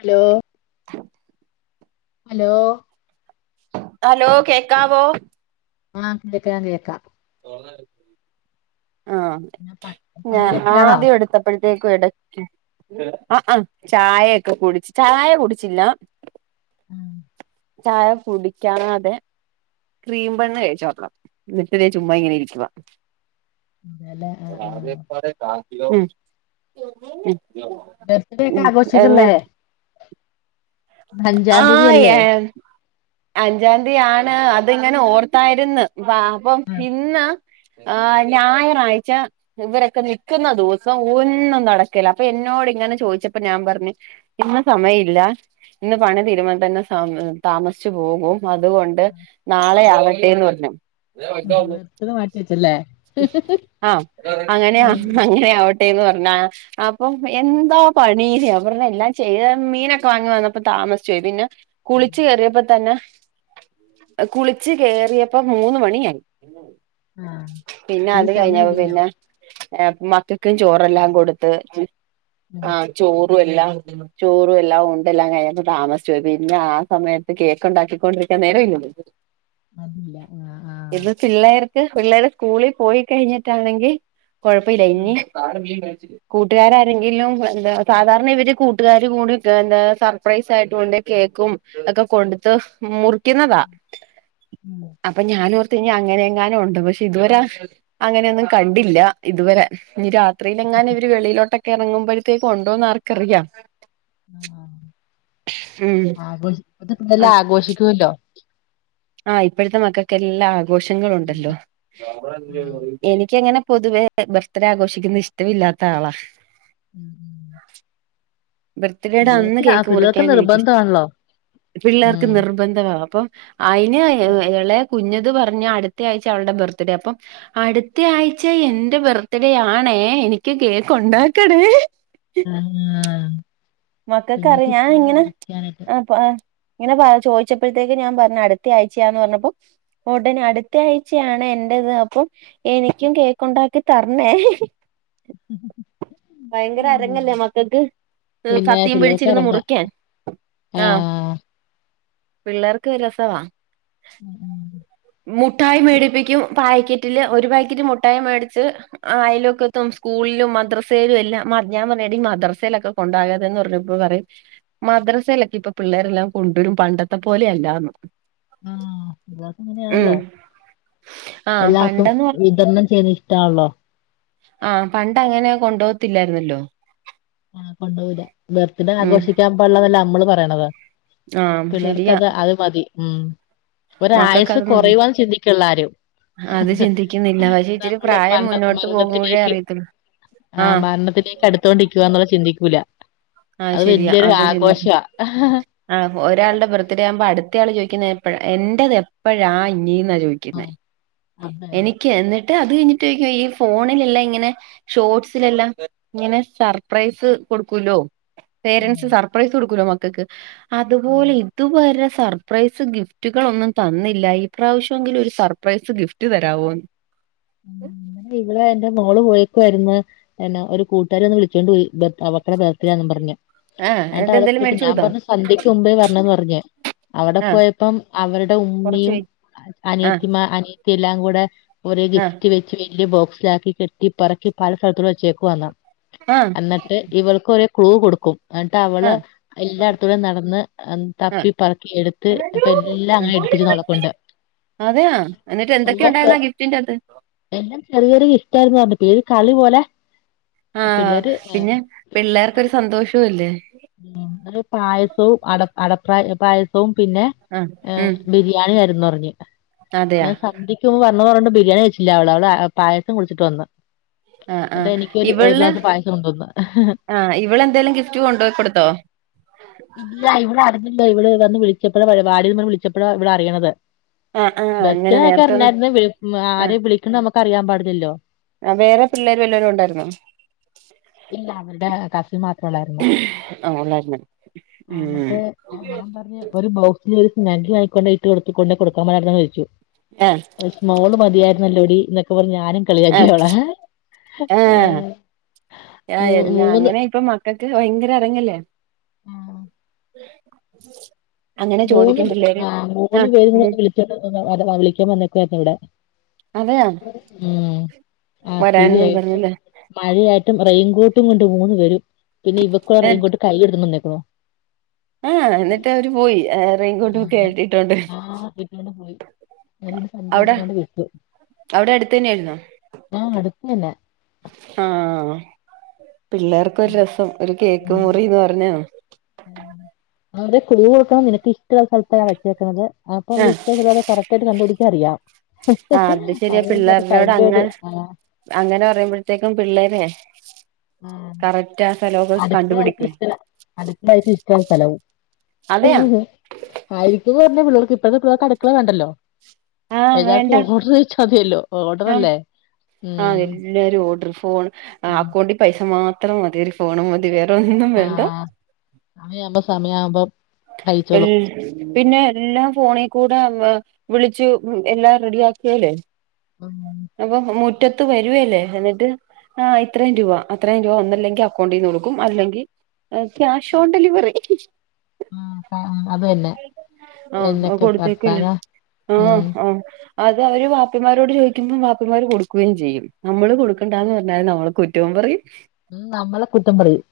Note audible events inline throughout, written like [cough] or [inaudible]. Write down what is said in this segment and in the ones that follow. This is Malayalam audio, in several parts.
ഹലോ ഹലോ ഹലോ കേക്കാവോ? ആഹ് കേക്കാം കേക്കാം ആഹ് പിന്നെ പ ഞാൻ പണിയിലൊക്കെയാണോ ആദ്യം എടുത്ത് എടുത്തപ്പോഴത്തേക്കും ഇടയ്ക്ക് ആ ആഹ് ചായയൊക്കെ കുടിച്ച് ചായ കുടിച്ചില്ല ഉം [unintelligible] ചായ കുടിക്കുകയാതേ ക്രീം ബണ്ണ് കഴിച്ചുനോക്കാം. വീട്ടിൽ ചുമ്മായിങ്ങനെ ഇരിക്കുവാ അതെല്ലേ ആഹ് ആഹ് ആകെപ്പാടെ കാക്കിലോ ബർത്ത്ഡേ ഒക്കെ ഉം ആഘോഷിക്കല്ലേ എന്നിട്ട് ഇന്ന് അഞ്ചാം തീയതി ആഹ് അല്ലേ ഏയ് അഞ്ചാംതി ആണ് അതിങ്ങനെ ഓർത്തായിരുന്ന് വാ അപ്പം ഇന്ന് ആ ഞായറാഴ്ച ഇവരൊക്കെ നിക്കുന്ന ദിവസം ഒന്നും നടക്കില്ല അപ്പൊ എന്നോട് ഇങ്ങനെ ചോദിച്ചപ്പം ഞാൻ പറഞ്ഞ് ഇന്ന് സമയം ഇല്ല ഇന്ന് പണി തീരുമ്പോൾ തന്നെ താമ താമസിച്ചു പോകും. അതുകൊണ്ട് നാളെയാകട്ടേന്ന് പറഞ്ഞു ആഹ് ബർത്ത്ഡേ മാറ്റി വെച്ചല്ലേ ആഹ് അങ്ങനെയാ ഉം അങ്ങനെയാവട്ടെ എന്ന് പറഞ്ഞാ അപ്പൊ എന്താ പണി ഞാൻ പറഞ്ഞാ എല്ലാം ചെയ്യ മീനൊക്കെ വാങ്ങ വന്നപ്പോ താമസിച്ചു പോയി പിന്നെ കുളിച്ച് കയറിയപ്പോ തന്നെ കുളിച്ച് കേറിയപ്പോ മൂന്ന് മണിയായി. ആഹ് പിന്നെ ഇതിന് അത് കഴിഞ്ഞ സമയമില്ലല്ലോ പിന്നെ മക്കൾക് ചോറെല്ലാം കൊടുത്ത് ഉം ആഹ ചോറും എല്ലാം ചോറും എല്ലാം ഉണ്ടെല്ലാം കഴ ന താമസിച്ച് പോയി പിന്നെ ആ സമയത്ത് കേക്ക് ഉണ്ടാക്കിക്കൊണ്ടിരിക്കാൻ നേരമില്ലല്ലോ അതില്ല ആ ആഹ് ഇത് പിള്ളേർക്ക് പിള്ളേർ സ്കൂളിൽ പോയി കഴിഞ്ഞിട്ടാണെങ്കിൽ കൊഴപ്പില്ല ഇനി ആഹ് കൂട്ടുകാരാരെങ്കിലും എന്താ സാധാരണ ഇവര് കൂട്ടുകാർ കൂടി എന്താ സർപ്രൈസ് ആയിട്ടൊണ്ട് കേക്കും ഒക്കെ കൊട്ത്ത് മുറിക്കുന്നതാ ഉം അപ്പൊ ഞാൻ ഓർത്ത കഴിഞ്ഞ അങ്ങനെ എങ്ങാനും ഉണ്ട് പക്ഷെ ഇതുവരെ അങ്ങനെയൊന്നും കണ്ടില്ല ഇതുവരെ ഇനി രാത്രിയില് എങ്ങാ ഇവര് വെളിയിലോട്ടൊക്കെ ഇറങ്ങുമ്പോഴത്തേക്ക് ഉണ്ടോന്ന് ആർക്കറിയാം ആഹ ഇമ് ആഘോഷല്ല ആഘോഷിക്കോ ല്ലോ ആഹ ഇപ്പോഴത്തെ മക്കക്കെല്ലാം ആഘോഷങ്ങളുണ്ടല്ലോ ആഹ് എനിക്കങ്ങനെ പൊതുവേ ബർത്ത്ഡേ ആഘോഷിക്കുന്ന ഇഷ്ടമില്ലാത്ത ആളാ ഉം ഉം ബർത്ത്ഡേയുടെ അന്ന് പിള്ളേർക്ക് ആഹ് കേക്ക് പിള്ളേർക്ക് മുറിക്കാൻ എനിക്കിഷ്ട നിർബന്ധമാണല്ലോ പിള്ളേർക്ക് നിർ ഉം നിർബന്ധമാ അപ്പം അയിന് ഇളയെ കുഞ്ഞത് പറഞ്ഞ അടുത്ത ആഴ്ച അവളുടെ ബർത്ത് ഡേ അപ്പം അടുത്ത ആഴ്ച എന്റെ ബർത്ത്ഡേ ആണേ എനിക്ക് കേക്ക് ഉണ്ടാക്കണേ ആ മക്കൾക്കറിയ ഞാൻ ഇങ്ങനെ മുറിക്കാനായിട്ട് ആഹ് ഇങ്ങനെ ചോദിച്ചപ്പോഴത്തേക്ക് ഞാൻ പറഞ്ഞു അടുത്തയായ്ചയാന്ന് പറഞ്ഞപ്പം ഉടനെ അടുത്ത ആഴ്ചയാണ് എന്റത് അപ്പം എനിക്കും കേക്ക് ഉണ്ടാക്കി തരണേ ഉ ഭയങ്കര അരങ്ങല്ലേ മക്കൾക്ക് പിന്നെ സത്തിയും പിള്ളേർക്ക് പിടിച്ചിരുന്ന് ഇറങ്ങാം മുറിക്കാൻ ആ ആഹ പിള്ളേർക്ക് രസവാ ഉം ഉം മുഠായി മേടിപ്പിക്കും പാക്കറ്റില് ഒരു പാക്കറ്റ് മുഠായി മേടിച്ച് ആ അയലൊക്കെത്തും സ്കൂളിലും മദ്രസ എല്ലാം മ ഞൻ പറഞ്ഞെ എടി മദ്രസയിലൊക്കെ കൊണ്ടാകരുത് എന്ന് പറഞ്ഞപ്പോ പറയും മദ്രസയിലൊക്കെ ഇപ്പൊ പിള്ളേരെല്ലാം കൊണ്ടുവരും പണ്ടത്തെ പോലെയല്ലാന്ന് ആഹ് ഇതൊക്കെ ഇങ്ങനെയാണല്ലോ ആഹ് എല്ലാവർക്കും വിതരണം ചെയ്യുന്നത് ഇഷ്ടമാണല്ലോ ആഹ പണ്ട അങ്ങനെ കൊണ്ടുകത്തില്ലെർന്നോല്ലോ ആ കൊണ്ടൊവുല ബർത്ത്ഡേ ആഘോഷിക്കാൻ പള്ളതല്ല നമ്മള് പറയണത് ആഹ് ശരിയാ പിള്ളർക്കതെ അത് മതി ഉം ഒര് മക്കൾക്ക് ആയസ് അത് മതി കുറയുവാൻ ചിന്തിക്കുന്നില്ല ആരും അത് ചിന്തിക്കുന്നില്ല പക്ഷെ ഇച്ചിരി നമ്മള് പ്രായം മരണ മുന്നോട്ട് പോകുമ്പോഴേ മരണത്തിലേക്ക് അറിയത്തുള്ളൂ ആഹ ആഹ് മരണത്തിലേക്ക് അടുത്തോണ്ടിരിക്കുക ചിന്തിക്കൂല ആഹ് അത് വല്യൊരു ആഘോഷമാണ് ആ ഒരാളുടെ ബർത്ത്ഡേ ആകുമ്പോ അടുത്ത ആള് ചോദിക്കുന്നത് എന്റേത് എപ്പോഴാ ഇനീന്നാ ആ ചോദിക്കുന്നത് അതന്നെ എനിക്ക് എന്നിട്ട് അത് കഴിഞ്ഞിട്ട് ചോക്കോ ഈ ഫോണിലില്ലേ ഇങ്ങനെ ഷോർസിലെല്ലാം ഇങ്ങനെ സർപ്രൈസ് കൊടുക്കൂല്ലോ ഉം പേരൻറ്സ് ഉം, സർപ്രൈസ് കൊടുകോലോ മക്കൾക്ക് അതുപോലെ ഉം. ഇതുവരെ സർ സർപ്രൈസ് ഗിഫ്റ്റുകൾ ഒന്നും തന്നില്ല ഈ പ്ര്രാവശ്യമെങ്കിലും ഒരു സർപ്രൈസ് ഗിഫ്റ്റ് തരാവോന്ന് അങ്ങനെ ഇവളെ എറെ മോള് പോയിക്കുവായിരുന്നു എന്നാ ഒരു കൂട്ടുകാരി ഒന്ന് വിളിച്ചോണ്ട് പോയി അവക്കടെ ബർത്ഡേന്നും പറഞ്ഞഞ് ആഹ് എന്നിട്ട് ഏട്ടന്റെട്ത് എന്തേലും പോയിട്ട് മേടിച്ചു ഞാൻ കൊടുത്തോ? പറഞ്ഞ സന്ധ്യക്ക് മുമ്പേ വരണം പറഞ്ഞഞ് അവിടെ ആഹ് പോയപ്പം അവരുടെ കൊറച്ച് ഉമ്മിയും പോയി ആഹ് അനിയത്തിമാ അനി യത്തിയെല്ലാം കൂടെ ഒരു ഗിഫ് ആഹ് റ്റ് വെച്ച് വലിയ ബോക്സിലാക്കി കെട്ടി പറക്കി പല സ്ഥലത്തിൽ വച്ചേക്കുവാന്നോ ആഹ് ന്നട്ട് ഇവൾക്ക് ഒര് ക്ലൂ കൊട്ക്കും. ന്നട്ട് അവള് ആഹ് എല്ലായിടത്തോടെയും നടന്ന് എ ആഹ് തപ്പിപ്പർക്കി എട്ത്ത് പ്പ എല്ലാങ്ങ് എട്പ്പിച്ച് നട കൊണ്ട് അതെയാ, എന്നിട്ട് എല്ലാം ചെ എന്തൊക്കെയുണ്ടായിരുന്നാ ഗിഫ്റ്റിന്റെ ആത്ത്. എല്ലാം ചെറിയൊരു ഗിഫ്റ്റായിരുന്നു പറഞ്ഞു പ്പേ ഒരു കളി പോലെ ആഹ് പിള്ളേര് ഏഹ് പിന്നെ പിള്ളേർക്കൊരു സന്തോഷും അല്ലേ ആഹ്, ഒരു പായസോം അട അടപ്രാ പായസോം പിന്നെ ആഹ് ഏ ഉം ബിരി ഞാൻ കെടന്ന് ഉറങ്ങി അതെയാ ഞാൻ സന്ധ്യ [unintelligible] മ്പ പർഞ്ഞു ബിരിയാണി കഴിച്ചില്ല്യ അവള്. അവള് പായസം കുട്ച്ചിട്ട് വന്ന്. ആഹ്‌, എന്നിട്ട് ആഹ് എനിക്കൊരു ഒരു ഇവള് ഗ്ലാസ് പായസം കൊണ്ടുവന്ന് ആഹ് ഇവള് എന്തേലും ഗിഫ്റ്റ് കൊണ്ടോയി കൊട്ത്തോ? ഇല്ല ഇവള് അറിഞ്ഞില്ല ഇവള് വന്ന് വിളിച്ചപ്പോഴ പറയണത് വാടിന്ന് വിളിച്ചപ്പോഴ ഇവിടെ അറിയ്ണത് ആഹ് ആഹ് അങ്ങനെ ബെസ്റ്റാന്നൊക്കെ നേരത്തൊന്നും അറിഞ്ഞായിരുന്നെ വി ആരെ വിളിക്കണ്ടെ നമുക്ക് അറിയാൻ പാടില്ലല്ലോ ആഹ്, വേറെ പിള്ളേര് വല്ലവരും ഒണ്ടായിരുന്നോ? ഇല്ല അവരുടെ കസിൻ മാത്രേ ഉള്ളായിരുന്നു ആഹ് ഉള്ളായിരുന്നു ആഹ്, ന്നട്ട് ഞാൻ പർഞ്ഞ് ഒരു ബൗ ഇഞ്ഞൊരു ഒരു സ്നഗി വാങ്ങിക്കൊണ്ടോയി ഇട്ട് കൊടുത്തു കൊണ്ട് കൊടുക്കാൻമേലായിരുന്നോ ചോയിച്ചു ആഹ് ഒരു സ്മോള് മതിയായിരല്ലോടി ഇന്നൊക്കെ പറഞ്ഞ ഞാനും ആഹ് കളിയക്കിയോളെ ആഹ് ഏഹ് മൂ മൂന്ന് [unintelligible] ക്ക് ഭയങ്കര എറങ്ങല്ലേ. ആഹ് [unintelligible] അങ്ങനെ മൂന്ന് ചോദിക്കും പിള്ളേര് ആ മൂന്ന് ആഹ് പേര് ഉം ന്നൊന്ന് വിളിച്ചിട്ട് [unintelligible] വര വിളിയ്ക്കാൻ പർഞ്ഞേക്കുവായിരുന്നു ഇവിടെ. അതെയാ ഉം വരാനന്നും ആക്ടിവായിട്ട് പറഞ്ഞില്ലേ മഴയായിട്ടും റെയിൻകോട്ടും കൊണ്ട് മൂന്ന് പേരും പിന്നെ ഇവക്കൊ റെയിൻകോട്ട് കൈയെടുത്ത് കൊണ്ട് വന്നേക്കുന്നു ഏഹ് ഹേ, എന്നിട്ട് അവര് പോയി, ഏ റെയിൻകോട്ടും ഒക്കെ ആഹ് ആയി ഇട്ടോണ്ട്. ആ ഇട്ടോണ്ട് പോയി അവരോട് സഞ്ചായപ്പ ഔടെ കൊണ്ട് വിട്ടു ഔടെ അടുത്തെന്നെയിരുന്നോ ആഹ് അടുത്ത് തന്നെ ആഹ് പിള്ളേർക്കൊരു ഉം രസം ഒരു കേക്ക് മുറീന്ന് പറഞ്ഞാ അവന്റെ കുളിക കൊടുക്കണം നിനക്ക് ഇഷ്ടള്ള സ്ഥലത്താ വെച്ചേക്കുന്നത് അപ്പൊവള് ആഹ് ഇഷ്ടന്നൂല്ലാതെ കറക്റ്റായിട്ട് കണ്ട് പിടിക്കാനറിയാം അത് ശരിയാ ഹ്‌ഹ് പിള്ളേരോട് [unintelligible] ഒരു അങ്ങനെ ആ അങ്ങനെ പറയുമ്പോഴത്തേക്കും പിള്ളേരെ ആഹ് കറക്റ്റ് ആ സ്ഥലമൊക്കെ അലക്ക് കണ്ടുപിടിക്കുവേ [unintelligible] ഇഷ്ടായി സ്ഥലവും അതെയാ ആയിരിക്കുന്ന് പറഞ്ഞ പിള്ളർക്ക് ഇപ്പത്തെ പിള്ളർക്ക് അടുക്കള വേണ്ടല്ലോ ആഹ് വേണ്ട എല്ലാർക്കും ഓഡർ [unintelligible] യല്ലോ ആഹ് ഓഡറല്ലേ ആഹ് എല്ലാരും ഓഡറ് ഫോണ് ഉം അക്കൗണ്ടി പൈസ മാത്രം മതി ഒരു ഫോണും മതി വേറെ ഒന്നും വേണ്ട സമയാമ്പം സമയാമ്പം എൽ പിന്നെ എല്ലാം ഫോണിക്കുടെ വിളിച്ചു എല്ലാം റെഡിയാക്കിയലേ ഉം അപ്പോ മുറ്റത്ത് വരുവേലേ എന്നിട്ട് ആ ഇത്രയും രൂപ, അത്രയും രൂപ ഒന്നല്ലെങ്കി അക്കൗണ്ടീന്ന് കൊട്ക്കും. അല്ലെങ്കി ഏഹ് ക്യാഷ് ഓൺ ഡെലിവറി ഉം, ആഹ്, ആഹ് അതെന്നെ. ആ ആ കൊടുത്തേക്കല്ലേ ഉം ആഹ് ആ അതേ അവര് വാപ്പിമാരോട് ചോയിക്കുമ്പം വാപ്പിമാര് കൊടുക്കുകയും ചെയ്യും നമ്മള് കൊടുക്കണ്ടാന്ന് പറഞ്ഞാല് നമ്മള് കുറ്റവും പറയും ഉം നമ്മളെ കുറ്റം പറയും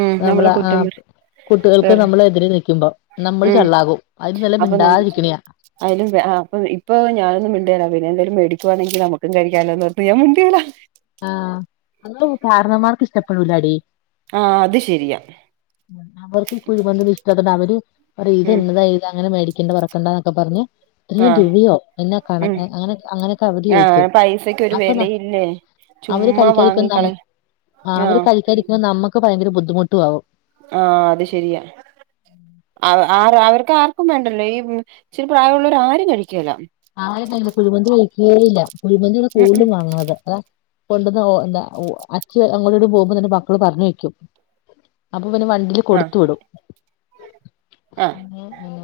ഉം നമ്മളെ നമ്മള് ആ കുറ്റം പറയും കുട്ടികൾക്ക് വേറെ നമ്മള് എതിര് നിൽക്കുമ്പോ നമ്മള് ഉം ചള്ളാകും അതിനും നല്ലത് മിണ്ടാതിരിക്ക്ണിയാ അയലുംഭേ ആ പ്പം ഇപ്പോ ഞാനൊന്നും മിണ്ടേല പിന്നെന്തേലും വേടിക്കുവാണെങ്കിൽ നമ്മക്കും കഴിക്കാലോന്നോർത്ത് ഞാൻ മിണ്ടേല ആ അതൊന്നും കാരണമ്മാർക്ക് ഇഷ്ടപ്പെടൂലാടി ആ അത് ശരിയാ അവർക്ക് ഈ കുഴിമന്തിയൊന്നും ഇഷ്ടാത്തോണ്ട് അവര് പറയും ഇത് ഉം എന്നതാ ഇത് അങ്ങനെ മേടിക്കേണ്ട പറയും ക്കണ്ടാന്നൊക്കെ പറഞ്ഞ് ഈ ആഹ് ടുവിയോ എന്നാ കണഎ ഉം അങ്ങനെ അങ്ങനെയൊക്കെ അവധി ചോയിക്കും അപ്പെന്നാ ല്ലേ അവര് കഴിക്കാരിക്കുന്നമ്മ ആ അവര് ആഹ് കഴിക്കാരിക്കുമ്പോ നമ്മക്ക് ഭയങ്കര ബുദ്ധിമുട്ടു ആവും ആ അത് ശരിയാ ആവ് ആരാ അവർക്ക് ആർക്കും വേണ്ടല്ലോ ഈ ഇച്ചിരി പ്രായമുള്ളോര് ആരും കഴിക്കൂല്ല ആ അവരൊക്കെ കുഴിമന്തി കഴിക്കേല്ല കുഴിമന്തിവിടെ ഉം കൂടുതലും വാങ്ങുന്നത് അതാ കൊണ്ടന്ന് ഒ എന്താ ഒ അച്ഛ അങ്ങോട്ണ്ട് പോകുമ്പോ തന്നെ മക്കള് പറഞ്ഞു വെക്കും അപ്പൊ പിന്നെ വണ്ടീല് കൊടുത്തു വിടും ആഹ ആഹ ആഹ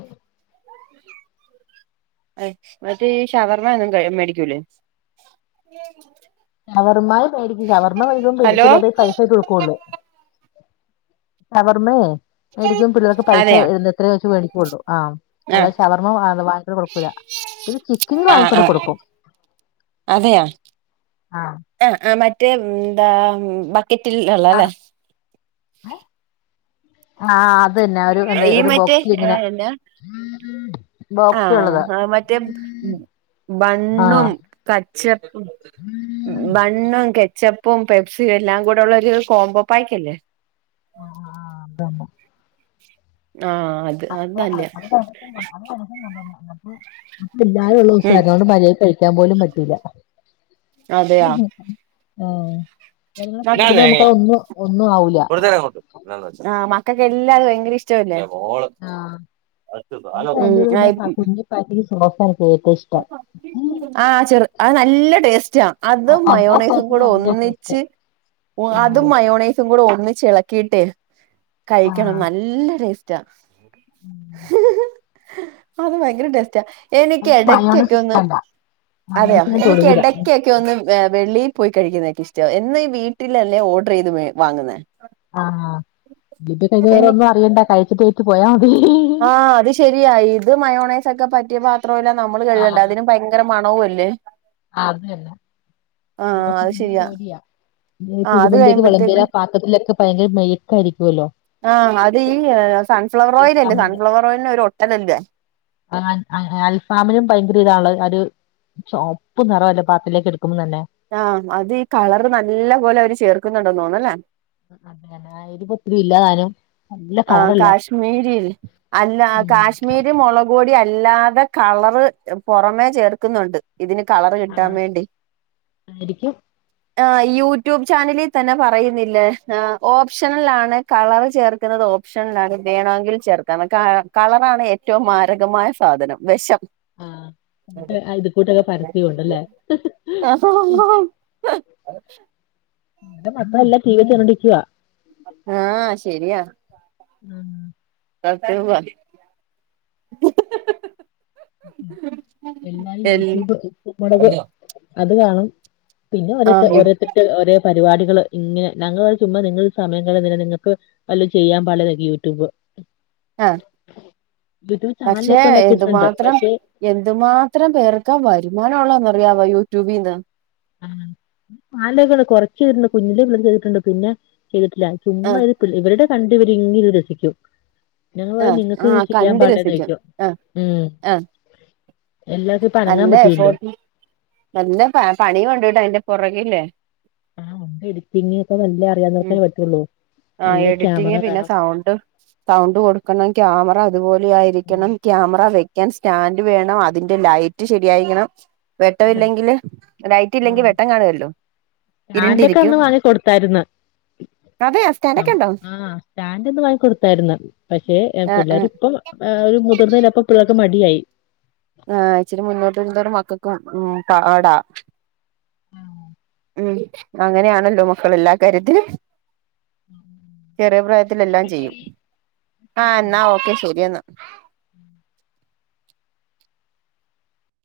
എ മറ്റേ ഈ ഷവർമ്മയൊന്നും കഴി മേടിക്കൂലേ. [inaudible] ഷവർമായും മേടിക്കും ഷവർമ്മ വേടിക്കുമ്പോ ഹലോ പിള്ളേര്ടേൽ പൈസ കൊടുക്കൊള്ളൂ ഷവർമേ മേടിക്കാൻ പിള്ളേർക്ക് പൈസ അതെയാ ഇടുന്ന എത്രേ ചോയിച്ച് വേടിക്കൊള്ളൂ ആ അല്ല ആഹ് ഷവർമ്മ വാ വാങ്ങിച്ചൊന്നും കൊടുക്കൂല്ല പിന്നെ ചിക്കിങ്ങ് ആഹ് വാങ്ങിക്കൊണ്ട് ആഹ് കൊടുക്കും അതെയാ ആഹ ആഹ് ആഹ് മറ്റേ എന്താ ബക്കറ്റിൽ ഉള്ളല്ലേ ആഹ് അത് ന്നെ ഒരൂ ന്ത്‌ ഈ ഒരു മറ്റേ ബോക്സിൽ ഇങ്ങനെ എന്നാ ബോക്സിലുള്ളത് ആഹ് മറ്റേ ആ ബണ്ണും കച്ചപ്പും ബൺ ബണ്ണും കെച്ചപ്പും പെപ്സിയും എല്ലാം കൂടെ ഉള്ളൊരു കോംമ്പോ പായ്ക്ക്ല്ലേ ആഹ് ആഹ് ആഹ് അതന്നെ ആഹ് അത് അത് നല്ലയാ പില്ലായൊള്ളൂസ ഉം അതോണ്ട് മര്യാക്ക് കഴിക്കാൻ പോലും പറ്റില്ല അതെയാ ആഹ് ജനങ്ങളെ മക്ക [unintelligible] തൊന്നും ഒന്നും ആവൂല്ല ആഹ് മക്കൾക്കെല്ലാം അത് ഭയങ്കര ഇഷ്ടമല്ലേ ആഹ് എനിക്ക് അതിന്റെ കൂടെ പിന്നെ പ കുഞ്ഞി പാക്കറ്റ് സോസ എനിക്ക് ഏറ്റവും ഇഷ്ടം ആഹ് ചെറു അത് നല്ല ടേസ്റ്റാ അതും അതാ മയോണൈസും സോസ് കൂടെ നല്ല ടേസ്റ്റ് ഒന്നിച്ച് അതും ആഹ് മയോണൈസും കൂടെ ഒന്നിച്ചിളക്കിയിട്ട് കഴിക്കണം ആഹ് നല്ല ടേസ്റ്റ് റ്റാ ഉം. ഹ് അത് ഭയങ്കര ടേസ്റ്റാ എനിക്ക് മയോണൈസ് എടക്കൊക്കെ ഒന്ന്. ഇഷ്ടല്ല അതെയോ. മയോണൈസ് ഞാൻ എനിക്ക് തൊടൂല എടക്കൊക് ക്കൊന്ന് ഏ വെളീൽ പോയി കഴിക്കുന്നെക്കിഷ്ടം. എന്നു ഈ വീട്ടിലല്ലേ ഓഡർയ്ത് വേ വാങ്ങുന്ന. ആ, കിട്ടി കഴിഞ്ഞയ്ഞ്ഞ വേറെ എനി ഒന്നും അറിയണ്ട കഴിച്ചിട്ടെണീറ്റ് പോയാ മതി [unintelligible] ആ, അത് ശരിയാ. യിത് മയോണൈസൊക്കെ പറ്റിയ പാത്രോം എല്ലാം നമ്മള് കഴുകണ്ടേ. അതിനും ഭയങ്ക ങ്കര മണവു അല്ലേ? ആ അതുതന്നെ. ആ നമുക്ക് അത് നല്ല ശരിയാ ജോലിയാ. ആ അത് കുഴിമന്ത്യക്ക് വിളമ്പ്യരാ കഴിയുമ്പോഴത്തേക്കും ആ പാ പ്പത്തെ മത്തി ഭയങ്കര മെഴക്കായിരിക്കൊല്ലോ ആഹ് അതീ സൺഫ്ലവർ ഓയിയിലല്ലേ. അൽഫാമിന്റെ സൺഫ്ലവർ ഓയിയിലിന് ഒരു ഒട്ടലല്ലേ ആ അ അൽഫാമിനും ഭയങ്കര ഇതാണല്ലോ അ ഒരു ചോവപ്പ് നിറവല്ലേ പാത്തിലേക്ക് എടുക്കുമ്പം തന്നെ ആഹ്. അതി കളറ് നല്ല പോലെ അവര് ചേർക്കുന്നുണ്ടെന്ന് തോനുന്നു അല്ലേ അതെയതെ. അയ്രി പൊത്തിരി ഇല്ല താനും ആ കാശ്മീരിൽ, അല്ല ഉം കാശ്മീരി മുളക് പൊടി അല്ലാതെ കളർ പുറമേ ചേർക്കുന്നുണ്ട് ഇതിന് കളർ കിട്ടാൻ ആഹ് വേണ്ടി ആയിരിക്കും ആ യൂട്യൂബ് ചാനലിൽ തന്നെ പറയുന്നില്ലേ ഓപ്ഷനൽ ആണ് കളർ ചേർ ഇടുന്നത് ഓപ്ഷനൽ ആണ് വേണമെങ്കിൽ ചേർക്കണം കളറാണ് ഏറ്റവും മാരകമായ സാധനം വെഷം ആഹ് എന്നിട്ട്, ആ ഇത് കൂട്ടൊക്കെ പരസ്യം ഉണ്ട്ല്ലേ അഹ് ആഹാ [unintelligible] ന്റെ മക്കളെല്ലാം ടിവി കണ്ടോണ്ട് ഇരിക്കുവാ ആഹ് ശരിയാ ഉം ഉ [unintelligible] എല്ലാരും എൽ യൂട്യൂബ് എടുത്ത് അത് കാണും പിന്നെ ഓരോ ആഹ് ഓരോര്ത്തര്ക്ക് ഓരേ പരിപാടികള് ഇങ്ങനെ. ഞങ്ങൾ ചുമ്മാ നിങ്ങളി സമയം കളയുന്നെന്തിനാണ്. നിങ്ങക്ക് അല്ല ചെയ്യാൻ പാടില്ലന്നൊക്കെ യൂട്യൂബ് ആഹ് യൂട്യൂബ് പക്ഷെ ചാനലൊക്കെണ്ടാക്കിയിട്ടുണ്ട് എന്തുമാത്രം എന്തുമാത്രം പേർക്കാ വരുമാനം ഉള്ളോന്ന്റിയാവോ യൂട്യൂബിന്ന് ആഹ് മാലകള് കൊർച്ചീര്ന്നു കുഞ്ഞിലേ ഞമ്മള് ചെയ്തിട്ടുണ്ട് പിന്നെ ചെയ്തിട്ടില്ല. ചുമ്മാ ആഹ് ഇത് ഇവരുടെ കണ്ട് ഇവരി ഇങ്ങനിത് രസിക്കും ഞങ്ങള് പറയും, ആഹ് നിങ്ങക്ക് ഇത് ആഹ് ചെയ്യാൻ കണ്ട് പാടില്ലെന്ന് രസിക്കും ചോയ്ക്കും ആഹ് ഉം ആഹ് എല്ലാർക്കും ഇപ്പ അനങ്ങാൻ നല്ല പറ്റൂലല്ലൊ എഫോർട്ട് നല്ല പ പണി ഉണ്ട് ടാ അതിന്റെ പുറകിൽ ആഹ്ണ്ട് എഡിറ്റിംഗ് ഒക്കെ നല്ലേ അറിയാ ഉം നൊറ്ക്കാേ പറ്റുള്ളൂ ആഹ്, നല്ല ക്യാമറ എഡിറ്റിങ് പിന്നെ വേണം സൗണ്ട് സൗണ്ട് കൊടുക്കണം. ക്യാമറ അതുപോലെ ആയിരിക്കണം. ക്യാമറ വ്യ ക്കാൻ സ്റ്റന്റ് വേണം. അതിന്റെ ലൈറ്റ് ശരിയായിരിക്കണം വട്ട ഇല്ലെങ്കിൽ ലൈറ്റ് ഇല്ലെങ്കിൽ വെട്ടം കാണുവല്ലോ സ്റ്റാന്റെൊക്കെ അന്ന് വാങ്ങി കൊടുതായിരുന്ന് അതെ സ്റ്റാ ആ സ്റ്റാൻഡൊന്ന് വാങ്ങിക്കൊടുത്തായിരുന്ന്. പക്ഷേ ആഹ് ആഹ് പിള്ളേരിപ്പം ആ അവരു മുതിർന്നല്ലോ അപ്പ പിള്ളേർക്ക് മടിയായി ആ ഇച്ചിരി മുന്നോട്ടരും തോറും മക്കക്കും പാടാ ആ ഉം അങ്ങനെയാണല്ലോ മക്കളെല്ലാ കാര്യത്തിലും ചെറിയ ന്നാ പ്രായത്തിലെല്ലാം ചെയ്യും. വെക്കട്ടെടി ആഹ് ഓ ന്നാ ഓക്കെ ശരി എന്നാ ആ [inaudible]